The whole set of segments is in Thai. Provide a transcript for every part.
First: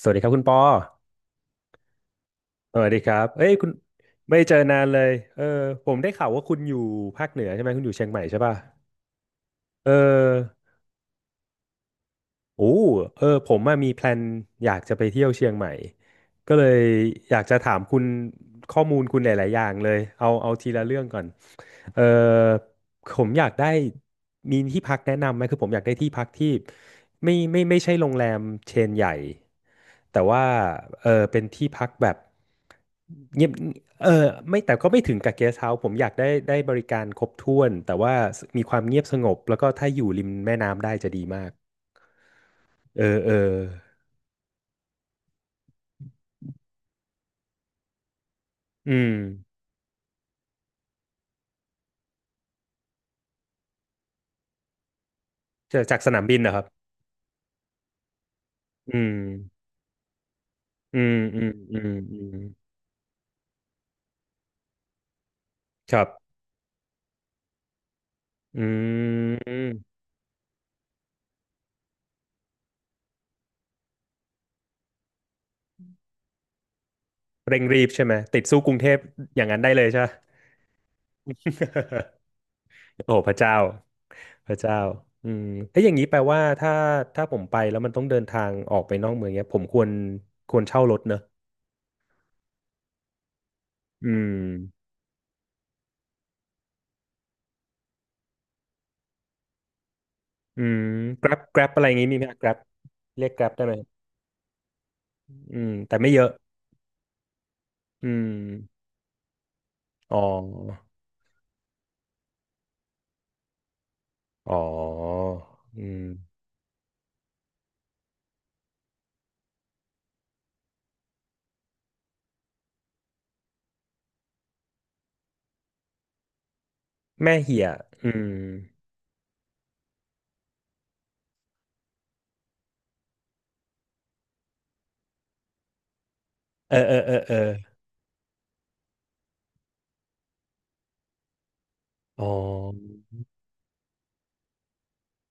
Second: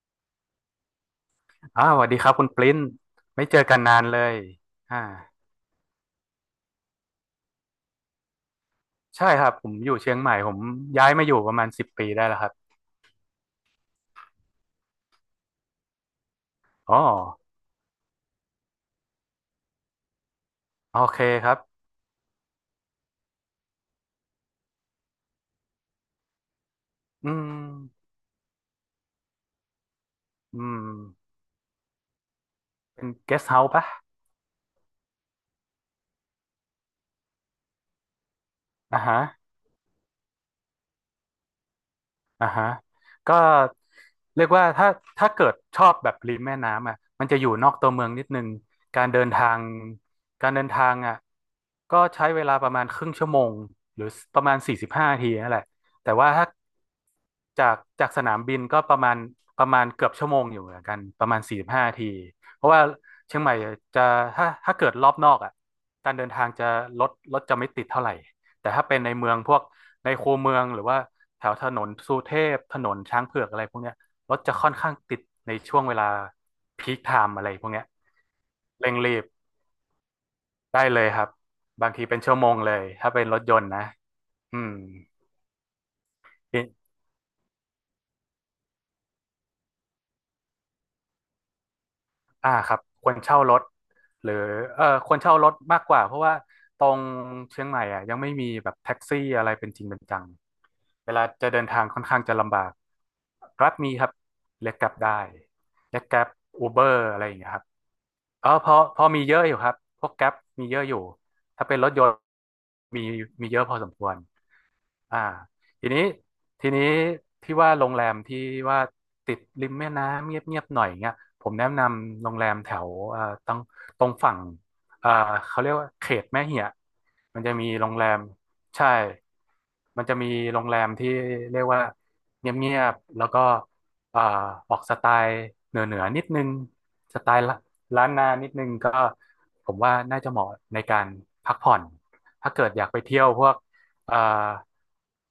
สวัสดีครับคุณปอสวัสดีครับคุณปริ้สนวัสดีครับไม่เอ้ยเจอคุณกันนานเลยไม่เจอนานเลอ่ายเออผมได้ข่าวว่าคุณอยู่ภาคเหนือใช่ไหม คุณอยู่เชียงใหม่ใช่ป่ะใช่ครับผมอเออ ยู่เชียงใหม่ผมย้ายมาอยู่ประมาณ10 ปีได้แล้วครับโอ้เออผมอะมีแพลนอยากจะไปเที่ยวเชียงใหม่ ก็เลยอ๋ออยากจะถามคุณข้อมูลคุณหลายๆอย่างเลยเอาเอาทีละเรื่โอองก่เคอนครับเออผมอยากได้มีที่พักแนะนำไหมคือผมอยากได้ที่พักที่อืไม่มไม่ไม่ใช่โรงแรมเชนใหญ่ แต่ว่าอืมเออเป็นที่พักแบบเป็นเกสเงียต์บเฮาส์ปะเออไม่แต่ก็ไม่ถึงกับเกสต์เฮาส์ผมอยากได้ได้บริการครบถ้วนแต่ว่ามีความเงีอ่ายบสฮะงบแล้วก็ถ้าอยู่ริมแม่น้ำได้จะดีมาก อ่าฮะเออเอก็อเรียกว่าถ้าเกิดชอบแบบริมแม่น้ำอ่ะมันจะอยู่นอกตัวเมืองนิดนึงอืการมเดินทางการเดินทางอ่ะก็ใช้เวลาประมาณครึ่งชั่วโมงหรือประมาณสี่สิบห้านาทีนั่นแหละจากสแต่นามว่าบินถ้า นะครับจากสนามบินก็ปอืระมมาณประมาณเกือบชั่วโมงอยู่เหมือนกัอืนมประมาอืณมสี่สิบอืห้ามนาทีอืมเพราะว่าเชียงใหม่จะถ้าเกิดรอบนอกอ่ะครัการเดินบทางจะรถจะไม่ติดเท่าไหร่อืแต่ถ้าเป็นในเมืองพวกมในคูเมืองหรือว่าแถวถนนสุเทพถนนช้างเผือกอะไรพวกเนี้ยรถจะค่อนข้างติดในช่วงเวลาพีคไทม์อะไรเร่งพวกรีเนี้ยบใช่ไหมติดสู้กรุงเทเร่งพรีบอย่างนั้นได้เลยใช่ไหม ได้เลยครับบางทีเป็น ชั่วโมงเลยถ้าโอ้เป็นพรระถเจ้ายนต์นะพอืระม เจ้าอืมถ้าอย่างนี้แปลว่าถ้าผมไปแล้วมันต้องเดินทางออกไปนอกเมืองเนี้ยผมควรเช่ารถเนอะครับควรเช่ารถอืหรือมเออควรเช่ารถมากกว่าเพราะว่าตรงเชียงใหม่อ่ะยังไม่มีแบบแท็กซี่อะไรเป็นจริงเป็นจังอืม เวลา Grab จะเดิน Grab อะทาไรงอย่างค่อนงี้มีข้างไหม จะลำ Grab บาก เรียก Grab ได้ไห Grab มมีครับเรียก Grab ได้อืมแต่เรียก ไม่เยอะ Grab Uber อะไรอย่างเงี้ยครับอืมเออพอมีเยอะอยู่ครับพวก อ๋อ Grab มีเยอะอยู่ถ้าเป็นรถยนต์มีมีเยอะพอสมควร อ๋ออ่าทีอืนี้มทีนี้ที่ว่าโรงแรมที่ว่าติดริมแม่น้ำเงียบๆหน่อยเงี้ยผมแนะนำโรงแรมแถวตรงฝั่งเอ่อเขาเรียกว่าเขตแม่เหียะแม่มันจะเหี่มียโรงแรอืมมใช่มันจะมีโรงแรมที่เรียกว่าเงียบๆแล้วก็เอ่อออกสไตล์เหนือๆนิดนึงเออเออเออสไตเออล์ละล้านนานิดนึงก็ผมว่าน่าจะเหมาะในการพักผ่อนอ๋อถ้าเกิดอยากไปเที่ยวพวก อ่า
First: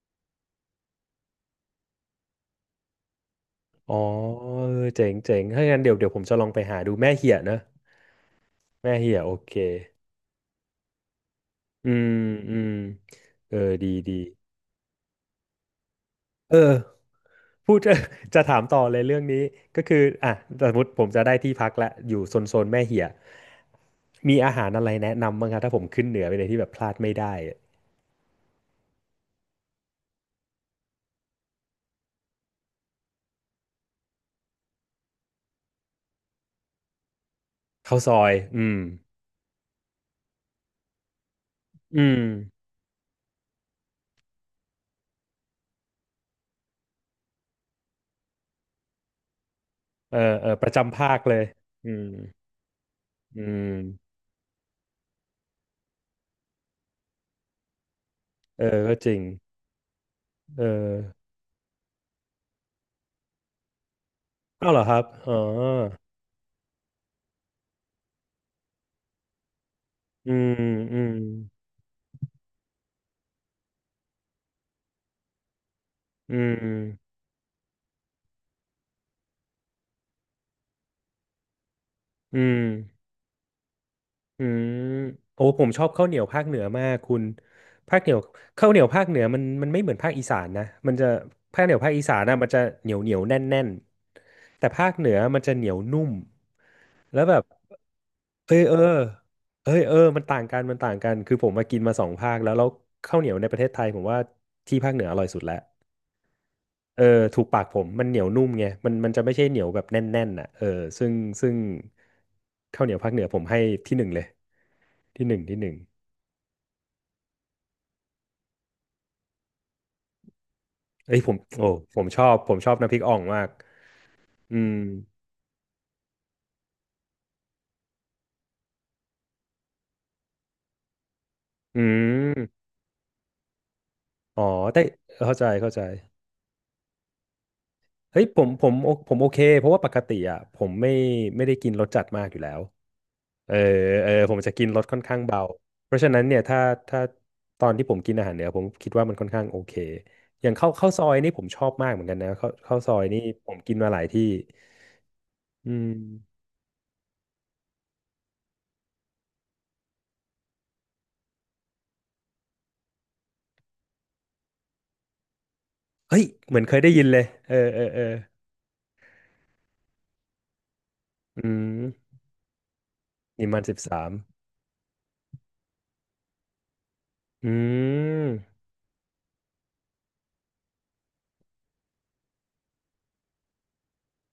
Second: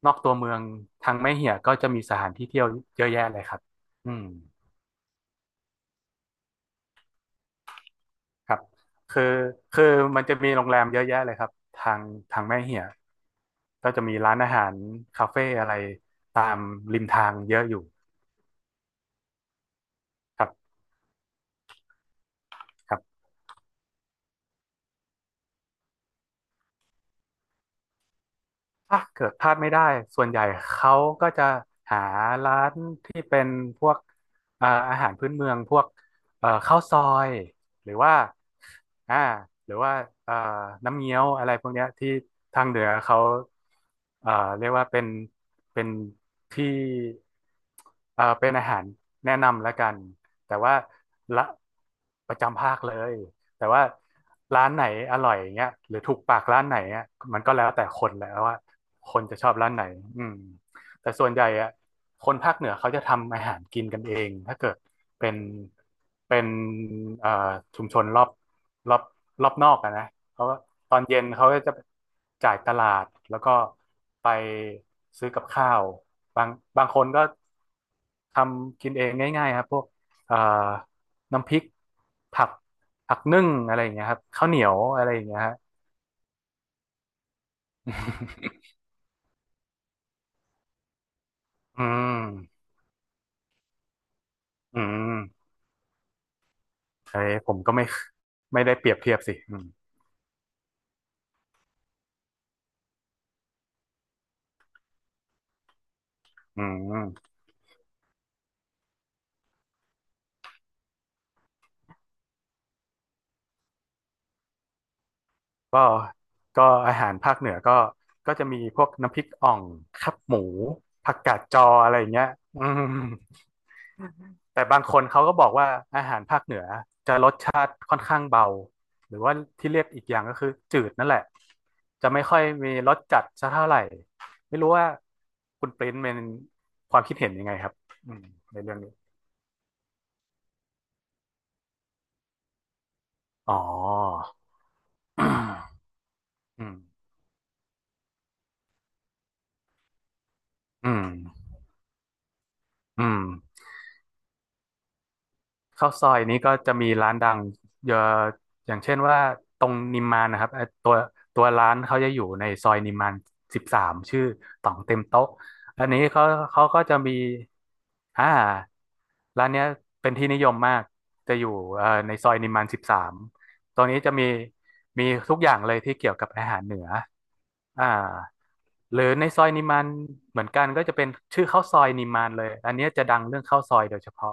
นอกตัวเมืองทางแม่เหียก็จะมีสถานที่เที่ยวเยอะแยะเลยครับอ๋ออืมเออเจ๋งเจ๋งถ้างั้นเดี๋ยวเดี๋ยวผมจะลองไปหาดูแม่เหี่ยนะครับแม่เหี่ยคือ โอเคคือมันจะมีโรงแรมเยอะแยะเลยครับอืทางมทางอืแม่มเหียเออดีก็จะดีมีร้านอาหารคาเฟ่อะไร ตาเอมอริมทางเยอะอพูด ยู่ จะถามต่อเลยเรื่องนี้ก็คืออ่ะครัสมบมติผมจะได้ที่พักละอยู่โซนโซนแม่ครัเหี่ยบ มีอาหารอะไรแนะนำบ้างครับถ้าผมขึ้นเหนือไปเลยที่แบบพลาดไม่ได้อะถ้าเกิดพลาดไม่ได้ส่วนใหญ่เขาก็จะหาร้านที่เป็นพวกอาหารพื้นเมืองพวกข้าวซอยหรือข้าวซว่าอยอืมอ่าหรือว่าเอ่อน้ำเงี้ยวอะไรพวกเนี้ยอืที่ม ทางเหนือเขาเอ่อเรียกว่าเป็นที่เป็นอาหารแนะนำแล้วกันเออเออแต่ประว่าจำภาคเลละย อืมประจำภาคเลย อืแต่มว่าร้านไหนอร่อยเงี้ยหรือถูกปากร้านไหนอ่ะมันก็แล้วแต่คนแหละว่าเออก็จคริงนจะชอบร้านไหนอืมเอแต่อส่วนใหญ่อ่ะคนภาคเหนือเขาจะทำอาหารกินกันเองถ้าเกิอ้าวดเหรอครับเป็อ๋อนเป็นเอ่อชุมชนรอบรอบนอกอะนะอืเขามก็ตออืนมเย็นเขาก็จะจ่ายตลาดแล้วก็ไปซื้อกับข้าวอืบางบางคนมก็ทำกินเองง่ายๆครับพวกเอ่อน้ำพริกอืผัก ม ผักนึ่งอะไรอย่างเงี้ยครับอืข้าวเหนียมวอะไรอย่างเงี้โอ้ยฮะผมชอบข้าวเหนียวภาคเหนือมากคุณภาคเหนียวข้าวเหนียวภาคเหนือมันไม่เหมือนภาคอีสานนะมันจะภาคเหนียวอืภาคอีสานนะมันจะมเหนียวเหนียวแน่นแน่นแต่อืภาคเหนือมันมจะเหนียวนุ่มเอ้แล้วแบยบผมก็ไม่เอยไม่เอได้อเปรียบเทียบสิอืมเอ้ยเออมันต่างกันมันต่างกันคือผมมากินมาสองภาคแล้วข้าวเหนียวในประเทศไทยผมว่าที่ภาคเหนืออร่อยสุดแล้วอืเออมถูกปากผมมันเหนียวนุ่มไงมันจะไม่ใช่เหนียวแบบแน่นๆน่ะเออซึ่งซึ่งข้าวเหนียวภาคเหนือผมให้ที่หนึ่งเลย ที่หนึ่งที่หนึ่งก็ก็อาหารภาคเหนือก็จะมีพวกน้ำพริกอ่องขับหมูผัเอ้กยผกามดจอโอ้อะไรผอมย่างชเงี้อยบผมอืชอบน้ำพริม กอ่องมากอืแต่มบางคนเขาก็บอกว่าอาหารภาคเหนือจะรสชาติค่อนข้างเบาหรือว่าที่เรียกอีกอย่างก็คือจืดนั่นแหละอืจะไม่ค่อยมมีรสจัดซะเท่าไหร่อ๋อไม่รู้แต่ว่าเข้าใจคุณเข้าใจปริ้นเป็นความคิดเห็นยังไงครับอืเฮ้มยผมในผมเรื่องโอนี้ผมโอเคเพราะว่าปกติอ่ะผมไม่ไม่ได้กินรสจัดมากอยู่แล้วเออ๋ออเออผมจะกินรสค่อนข้างเบาเพราะฉะนั้นเนี่ยถ้าอืมถ้าตอนที่ผมกินอาหารเหนือผมคิดว่ามันค่อนข้างโอเคอย่างข้าวอืข้าวซอมยนี่ผมชอบมากเหมือนกันนะข้าวซออืยนี่ม ผมกินมาหลายที่อืข้าวซอยมนี้ก็จะมีร้านดังเยอะอย่างเช่นว่าตรงนิมมานนะครับตัวร้านเขาจะอยู่ในซอยนิมมานสิบสามชื่อต่องเต็มโต๊ะอันนี้เฮ้ยเขาเหมือเขานเคยก็ได้จะยินมีเลยเออเออเอออ่าร้านเนี้ยเป็นที่นิยมมากจะอือยู่มในซอยนิมมานสิบสาม นิมมานสิบตรงนี้สาม จะมีทุกอย่างเลยที่เกี่ยวกับอาหารเหนืออือ่าม หรือในซอยนิมานเหมือนกันก็จะเป็นชื่อข้าวซอยนิมานเลยอันเนี้ยจะดังเรื่องข้าวซอยโดยเฉพาะ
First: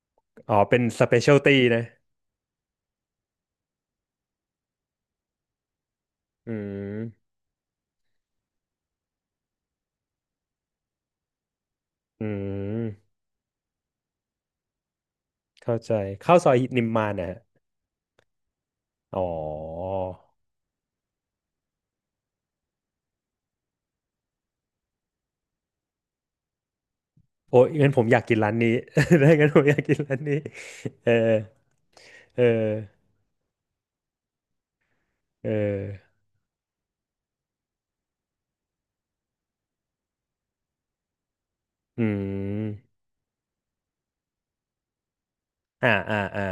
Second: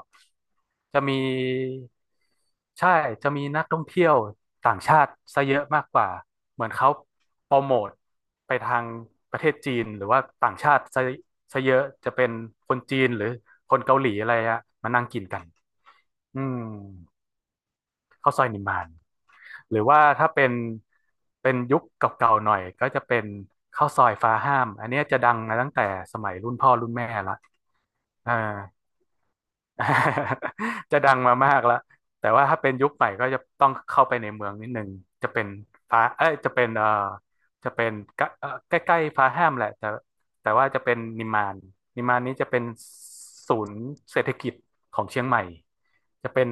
อ๋อ เป็นจะสเปมีเชียลตี้นะ ใช่จะมีนักท่องเที่ยวต่างชาติซะเยอะมากกว่า อืเหมือนเขาม โปรโมทไปทางประเทศจีนหรือว่าต่างชาติซะเยอะจะอืเป็นคนจีนม หรือคนเกาหลีอะไรอะมานั่งกินกันเข้าใจข้าวอืซอยมนิมมานนะฮะข้าวซอยนิมาน อ๋อหรือว่าถ้าเป็นยุคเก่าๆหน่อยก็จะเป็นข้าวซอยฟ้าห้ามอันเนี้ยจะดังมาตั้งแต่สมัยรุ่นพ่อรุ่นแม่ละโอ้ยงั้นผมอยากอ่า กินร้านนี้ ได้งั้นผมอยากกินร้านนี้ จะเออดังมามากแล้วแต่เอว่าถ้าเป็นอยุคใหม่ก็จะต้องเข้าไปในเมืองนิดนึงจะเป็เอนอฟ้าเอ้ยจะเป็นจะเป็นกะใกล้ๆฟ้าแฮมแหละแต่ว่าจะเป็นนิมมานอืนิมมานนี้จะเป็นมศูนย์เศรษฐกิจของเชียงใหม่อ่าอ่าจะอ่าเป็น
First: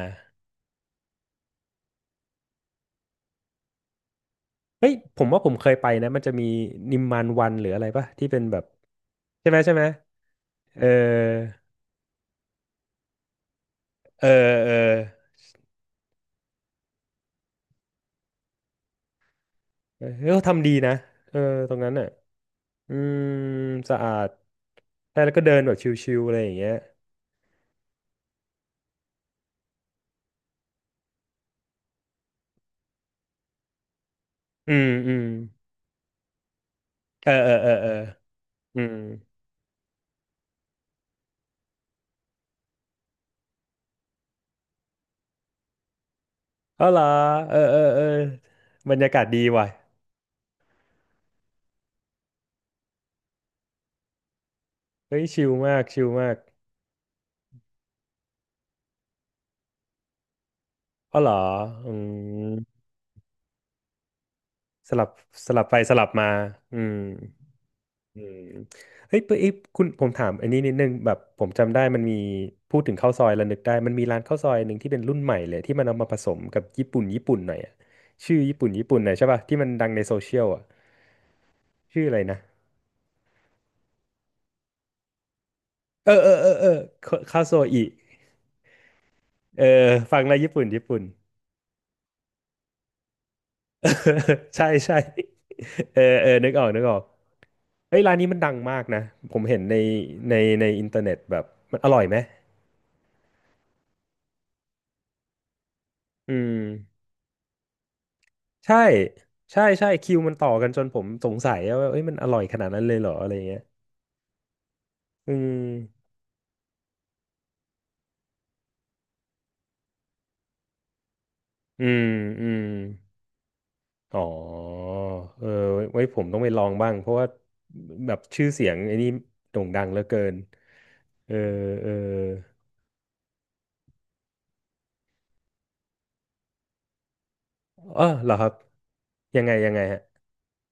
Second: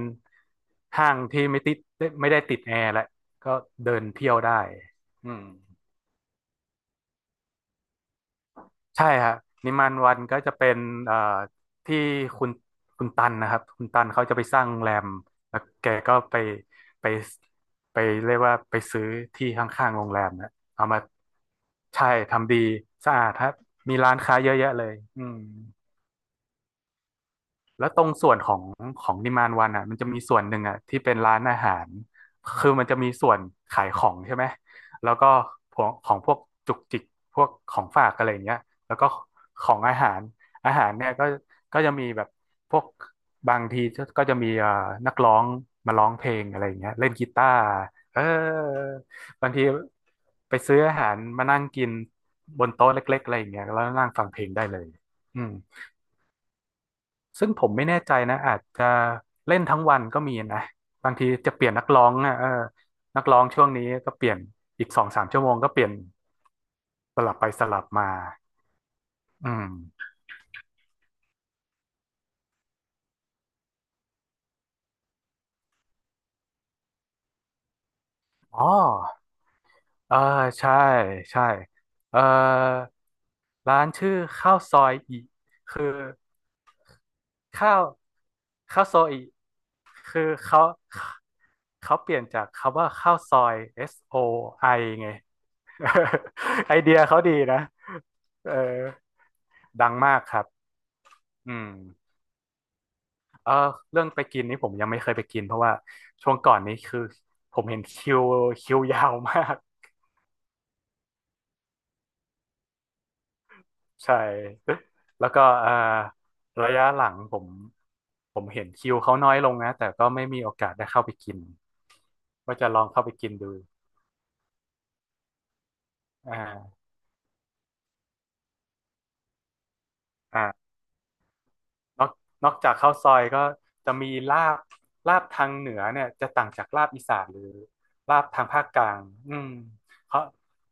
ห้างที่ไม่ติดไม่ได้ติดแอร์และก็เดินเที่ยวได้เฮ้ยผมอืว่าม ผมเคยไปนะมันจะมีนิมมานวันหรืออะไรป่ะที่เป็นแบบใช่ฮะใช่ไหมนิใช่ไหม มานวันก็จะเป็นเออเอ่อที่คุณคุณตันนะครับคุณตันเขาเออจะไปสร้างเออโรงแรมแล้วแกก็ไปไปไปเรียกว่าไปซื้อที่ข้างๆเอโรองแรมเขานะทำดีเอานะมาเออตรงนั้นใช่อ่ะ ทำดีอืสะมอาดครับมีสะอาร้านดค้าเยอะแยะเลยใช่อืแล้วม ก็เดินแบบชิวๆอะไรอย่างเงี้ยแล้วตรงส่วนของนิมมานวันอ่ะมันจะมีส่วนหนึ่งอ่ะที่เป็นร้านอาหารคือมันจะมีส่วนขายของใช่ไหมอืมแล้อืวม ก็พวกของพวกจุกจิกเออพวเอกอเออขอเองอฝากอะไรอย่างเงี้ยอืแล้มวก็ของอาหารอาหารเนี่ยก็จะมีแบบพวกบางทีก็จะมีนักร้องมาร้องเพลงอะไรอย่างเอาเงี้ยเหรอเล่นกีตาเออร์เออเออเออบรรยากาศดีบางทีว่ะ ไปซื้ออาหารมานั่งกินบนโต๊ะเล็กๆอะไรอย่างเงี้ยแล้วนั่งฟังเพลงได้เลยเฮ้ยอืชิลม มากชิลมากซึ่งผมไม่แน่ใจนะอาจจะเล่นทั้งวันก็มีนะบางเอาทีเหรอจะเปลี่ยนนักอืร้องอ่ะเออมนักร้องช่วงนี้ก็เปลี่ยนอีกสสอลับงสามชั่วสโมงลับก็ไปเปลี่ยนสลับมาอืมสลับไปสลับมาอืมเฮ้ยปะอืเอ้ยมคุณผมถามอันนี้นิดนึงแบบผมจำได้มันมีพูดถึงข้าวซอยแล้วนึกได้มันมีร้านข้าวซอยหนึ่งที่เป็นรุ่นใหม่เลยที่มันเอามาผสมกับญี่ปุ่นญี่ปุ่นหน่อยอะชื่อญี่อ๋อปุ่นญี่ปุ่นหน่อยใช่ป่ะที่มันดังในเอโซอเชียลอะ ใช่ใช่ชื่ออะเอไรอนะร้านชื่อข้าวซอยอิคือเออเออเออเออคาโซข้าวอิซอยอิเออฟัคืงอแล้วญี่เขาปุ่นญี่ปุ่น เปลี่ยนจากคำว่าข้าวซอย เออ S O ใช่ I ใช่ไอไง เออเออนึกออ กไอนึกเดีออยกเขาดีนะเฮ้ยร้านนี้มันดัเออ งมากนะผมเห็นในดังมากในครับในอินเทอร์เน็ตแบบอืมมันอร่อยไหมเออเรื่องไปกินนี่ผมยังไม่เคยไปกินเพราะว่าช่อืวงก่อนมนี้คือผมเห็นคิวคิใช่วยาวมากใช่ใช่คิวมันต่อกันจนผมสงสัยว่าเอ้ยมันอร่อยขนาดนั้นเลยเหรออะไรเงี้ยใช่ แล้อืวก็เออมระยะหลังผมเห็นคิวเขาน้อยลงนะแต่ก็ไม่มีโอกาสได้เข้าไปกินอืมอืก็ม จะลองเข้าไปกินดูอ๋อ เออไว้ไว้ผมอต้องไปลอง่าบ้าง เพราะว่าแบบชื่อเสียงไอ้นี่โด่งดังเหลือเกิน อ่า เออ เออนอกจากข้าวซอยก็จะมีลาบลาบทางเหนือเนี่ยจะต่างจากลาบอีสานหรือเออลาบเหรอคทางรับ ภาคกลางอืยังมไงยังไงฮะ เขา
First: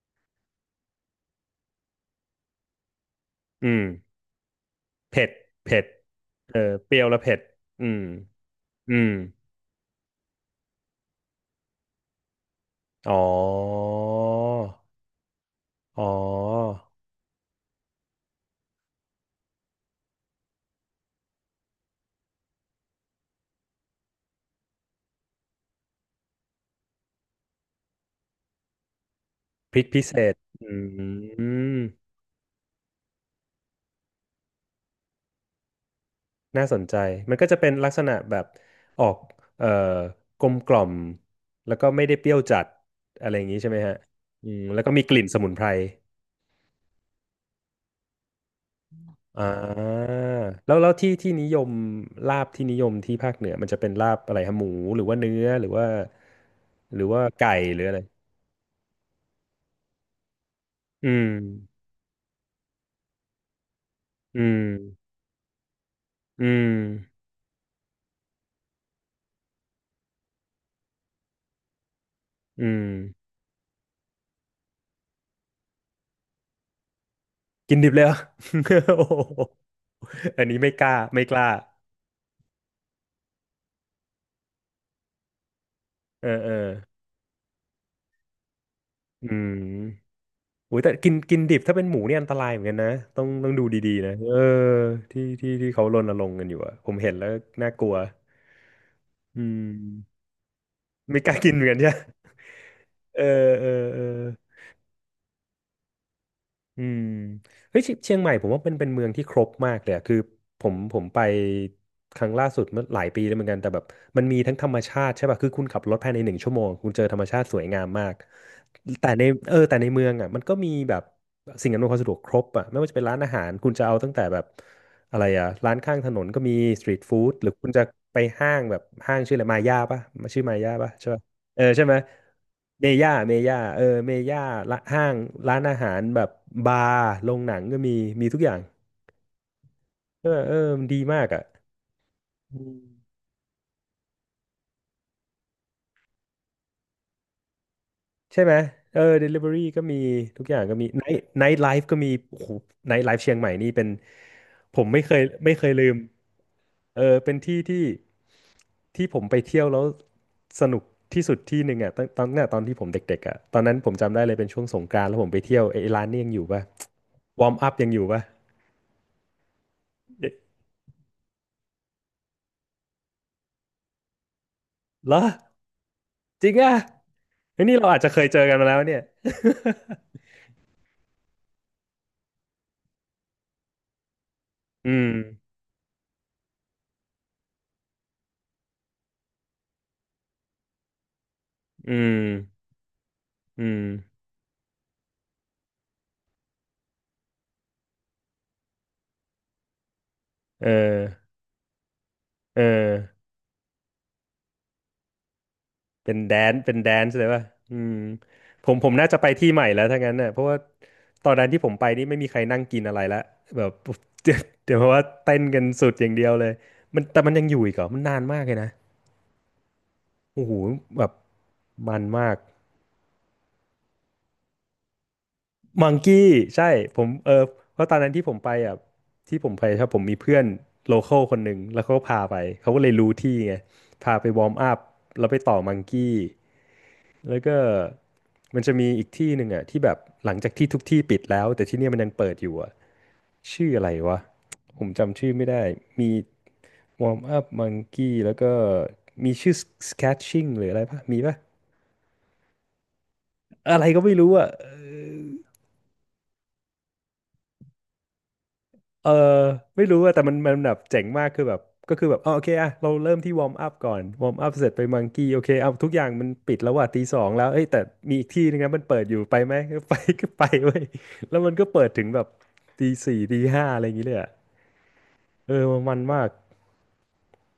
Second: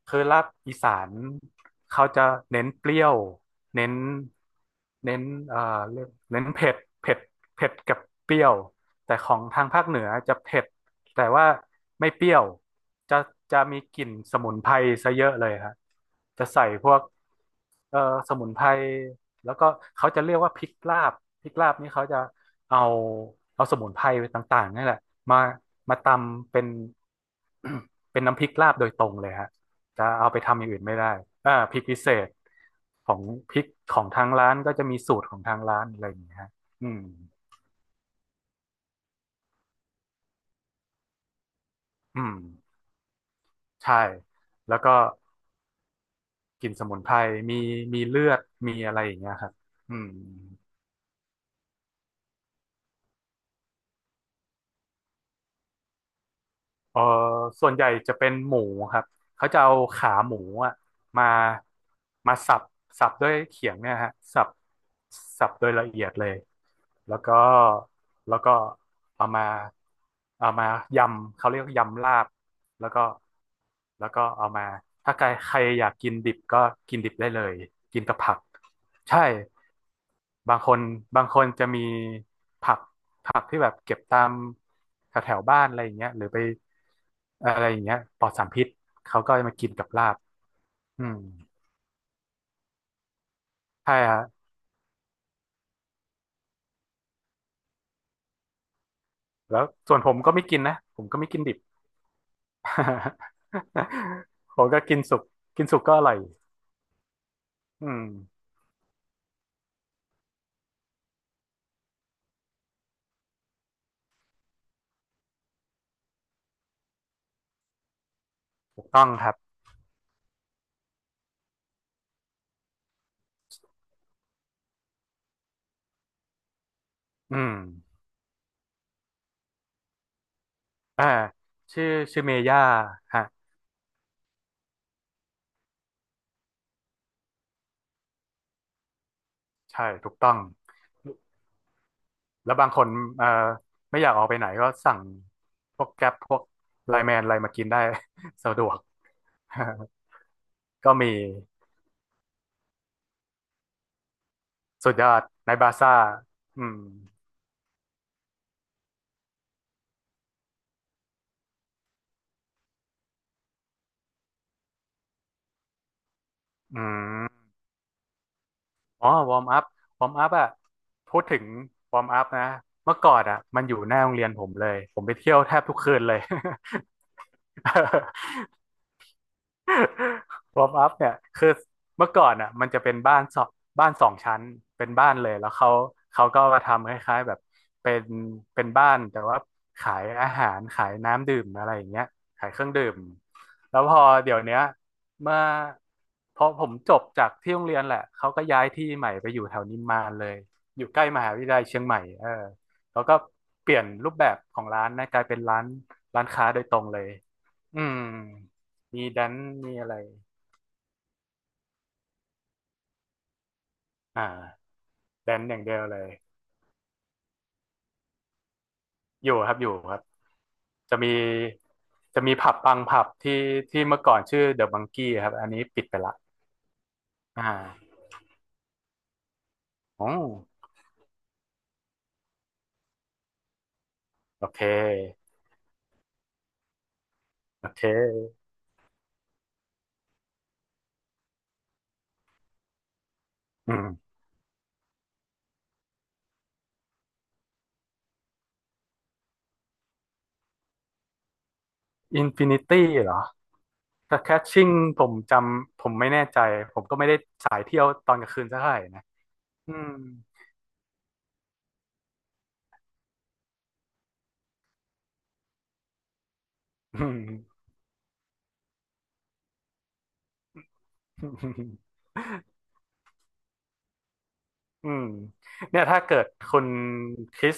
คือลาบอีสานเขาจะเน้นเปรี้ยวอืมเน้นเน้นเผ็ดเอ่อเผ็ดเรียกเน้นเออเผ็ดเปรี้ยวเผ็และดเผ็ดเผ็ดอืกับมเปรี้ยวอืมแต่ของทางภาคเหนือจะเผ็ดแต่ว่าไม่เปรี้ยวอ๋จะอ มีกลิ่นสมุนไพรซะเยอะเลยครับอ๋อจะใส่พวกเอ่อสมุนไพร แล้วก็เขาจะเรียกว่าพริกลาบพริกลาบนี่เขาจะเอาสมุนไพรต่างๆนี่แหละมาตำเป็น เป็นน้ำพริกลาบโดยตรงเลยฮะพริกพิจะเศเอาษไปทำออืย่างอื่นไม่ได้อ่าพริกม พิเศษของพริกของทางร้านก็จะมีสูตรของทางร้านอะไรอย่างเงี้ยฮะน่าสนอืใจมมันก็จะเป็นลักษณะแบบออกเอ่อกลมกล่อมแล้วก็ไม่ได้อืเปรี้มยวจัดอะไรอย่างนี้ใช่ไหมฮะใช่อืมแล้แล้ววก็ก็มีกลิ่นสมุนไพรกลิ่นสมุนไพรมีเลือดมีอะไรอย่างเงี้ยอ่ครับอืาม แล้วที่นิยมลาบที่นิยมที่ภาคเหนือมันจะเป็นลาบอะไรฮะหมูหรือว่าเนื้อหรือว่าหเออรือว่าไก่ส่วนหใหรือญ่อะไรจะเป็นหมูครับเขาจะเอาขาหมูอะอืมามสับสับด้วยเขียงเนี่ยฮะอืสับมสับโดยละเอียดเลยอืมแล้วก็แล้วก็เอามาเอามายำเขาเรียก่ยำลาบอืมแล้วก็เอามาถ้าใครใครอยากกินดิบก็กินดิบได้เลยกินดิบกิเลนยเหรกัอ บผัก โอ้โหใช่ อันบานี้งคไม่นกล้าไม่กล้าจะมีผักที่แบบเก็บตามแถวแถวบ้านอะไรอย่างเงี้ยหเอรืออไปเอออะไรอย่างเงี้ยปลอดสารพิษเขาอืก็ม มากินกับลาบโอ้ยแต่อืกินมกินดิบถ้าเป็นหมูเนี่ยอันตรายเหมือนกันนะต้องดูดีใช่ๆนะฮะเออที่เขารณรงค์กันอยู่อะผมเห็นแล้วน่ากลัวอืแล้วส่วนผมมก็ไม่กินนะผมก็ไม่ไม่กล้ากินกิดินเหบ มือนกันใช่ไหมเออเออเออ ผมก็กินสุกกินสุกก็อร่อยอืมเฮ้ยอืเชีมเชียงใหม่ผมว่าเป็นเมืองที่ครบมากเลยอะคือผมไปครั้งล่าสุดเมื่อหลายปีแล้วเหมือนกันแต่แบบมันมีทั้งธรรมชาติใช่ป่ะคือคุณขับรถภายในหนึ่งชั่วโมงคุณเจอธรรมชาติสวยงามมากถูกต้อแต่งในครับอแต่ในเมืองอ่ะมันก็มีแบบสิ่งอำนวยความสะดวกครบอ่ะไม่ว่าจะเป็นร้านอาหารคุณจะเอาตั้งแต่แบบอะไรอ่ะร้านข้างถนนก็มีสตรีทฟู้ดอืหรือมคุณจะไปห้างแบบห้างชื่ออะไรมาย่าป่ะชื่อมาย่าป่ะอ่าใช่ปะ เออใช่ชื่อไหมเมย่าเมย่าฮะเมย่าเออเมย่าละห้างร้านอาหารแบบบาร์โรงหนังก็มีมีทุกอย่างใช่ถูกเอต้ออง เออมันดีมากอ่ะแล้วอืบางมคนเอ่อไม่อยากออกไปไหนก็สั่งพวกแก๊ปพวกไลน์แมนอะไรมากินได้ ใช่ ไหสะมดวก เออ delivery ก็มีทุกอย่างก็ มี ก็มี night life ก็มีโอ้โห night life เชียงใหม่นี่เป็นผมสุดยอดในไม่เคบายลืซ่ามอืมเออเป็นที่ที่ผมไปเที่ยวแล้วสนุกที่สุดที่หนึ่งอ่ะตั้งแต่ตอนที่ผมเด็กๆอ่ะตอนนั้นผมจำได้เลยเป็นช่วงสงกรานต์แล้วผมไปเที่ยวไอ้ร้านนี่ยังอยู่ป่ะอืมวอร์มอัพยังอยู่ป่ะ อ๋อวอร์มอัพวอร์มอัเพอะพูดถึงวอร์มอัพนะเมื่อก่อนอะมันอยู่หน้าโรงเรียนผมเลยผมหไปรอเที่ยวแทบทุกคืนเลย จริงอ่ะเฮ้ยนี่เราอาจจะเค ยเจอกันมาแล้วเนี่ย วอร์มอัพเนี่ยคือเมื่อก่อนอ่ะมันจะเป็นบ้านสองชั้นเป็ อืนบ้านเลยแล้มวเขาก็มาทำคล้ายๆแบบเป็นบ้านแต่ว่าขายอาหารขายน้ำดื่มอะไรอย่างอืเงี้ยมขายเครื่องดื่มอืแล้วมพอเดี๋ยวเนี้ยเมื่อพอผมจบจากที่โรงเรียนแหละเขาก็ย้ายที่ใหม่ไปอยู่แถวนิมมานเลยเออยู่ใกอล้มหาวิทยาลัยเชียงใหม่เออเออแล้วก็เปลี่ยนรูปแบบของร้านนะกลายเป็นร้านเป็นแดค้านโดยเป็ตนรงแดเลนยซ์เลยป่ะอือืมม ผมมีน่าจะแดไปนซ์ที่ใหม่มีแล้วอะไรถ้างั้นเน่ะเพราะว่าตอนนั้นที่ผมไปนี่ไม่มีใครนั่งกินอะไรละแบบ อ เดี๋ยว่าเพราะว่าแดเต้นนซ์อกัย่างนเดียวสุดเลอยย่างเดียวเลยมันแต่มันยังอยู่อีกเหรอมันนานมากเลยนะอยู่ครับอยู่ครับโอ้โหจะแบมีบมันมาก ผับบางผับที่เมื่อก่อนชื่อเดอะมังกี้ครับอันนี้ปิดมังไปละกี้ใช่ผมเอออเพราะ่าตอนนั้นที่ผมไปอ่ะที่ผมไปครับผโอมมีเพื่อน้โลคอลคนหนึ่งแล้วเขาก็พาไปเขาก็เลยรู้ที่ไงพาไปวโออร์มเคอัพแล้วไปต่อมังกี้แล้วก็โอเคมันจะมีอีกที่หนึ่งอ่ะที่แบบหลังจากที่ทุกที่ปิดแล้วแต่ที่เนี่ยมันยังเปิดอยู่อ่ะชื่อืออะไรมวะผมจำชื่อไม่ได้มีวอร์มอัพมังกี้แล้วก็มีชื่อสแคชชิ่งหรืออะไรปะมีปะอินฟินิตี้เหรออะไรก็ไม่แต่แครู้ชอ่ะเอชิ่อ งผมจำผมไม่แน่ใจผมก็ไม่ได้สายเที่ยวตอนกลางคืนสักเท่าไหร่นะเอออืไม่ม รู้อะแต่มันแบบเจ๋งมากคือแบบก็คือแบบอ๋อโอเคอะเราเริ่มที่วอร์มอัพก่อนวอร์มอัพเสร็จไปมังกี้โอเคเอาทุกอย่างมันปิดแล้วว่ะตีสองแล้วเอ้ยแต่มีอีกที่นึงนะมันเปิดอยู่ไปไหม ก็ไปก็ไปเว้ยแล้วมันก็เปิด ถึงแบบตีสี่ตีห้าอะไรอย่างงี้เลยอะอืมเออเนี่ยมันถ้าเกิมาดกคุณคริส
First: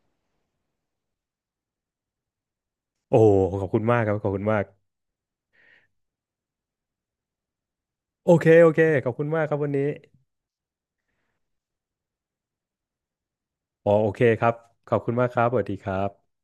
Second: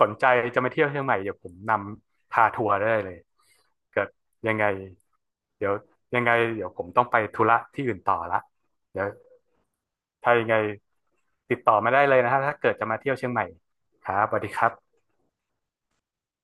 สนใจจะมาเที่ยวเชียงใหม่เดี๋ยวผมนำพาทัวร์ได้เลโอ้ยขอบคุณมากเกิคดรับขอบคุณยัมางกไงเดี๋ยวยังไงเดี๋ยวผมต้องไปธุระที่อื่นต่อโอละเคโอเคเดี๋ยขวอบคุณมากครับวันนี้ถ้ายังไงติดต่อมาได้เลยนะฮะถ้าเกิดจะมาเที่ยวเชียงใหม่อ๋อโอครัเคบสวัคสรัดีบครัขอบบคุณมากครับสวัสดีครับ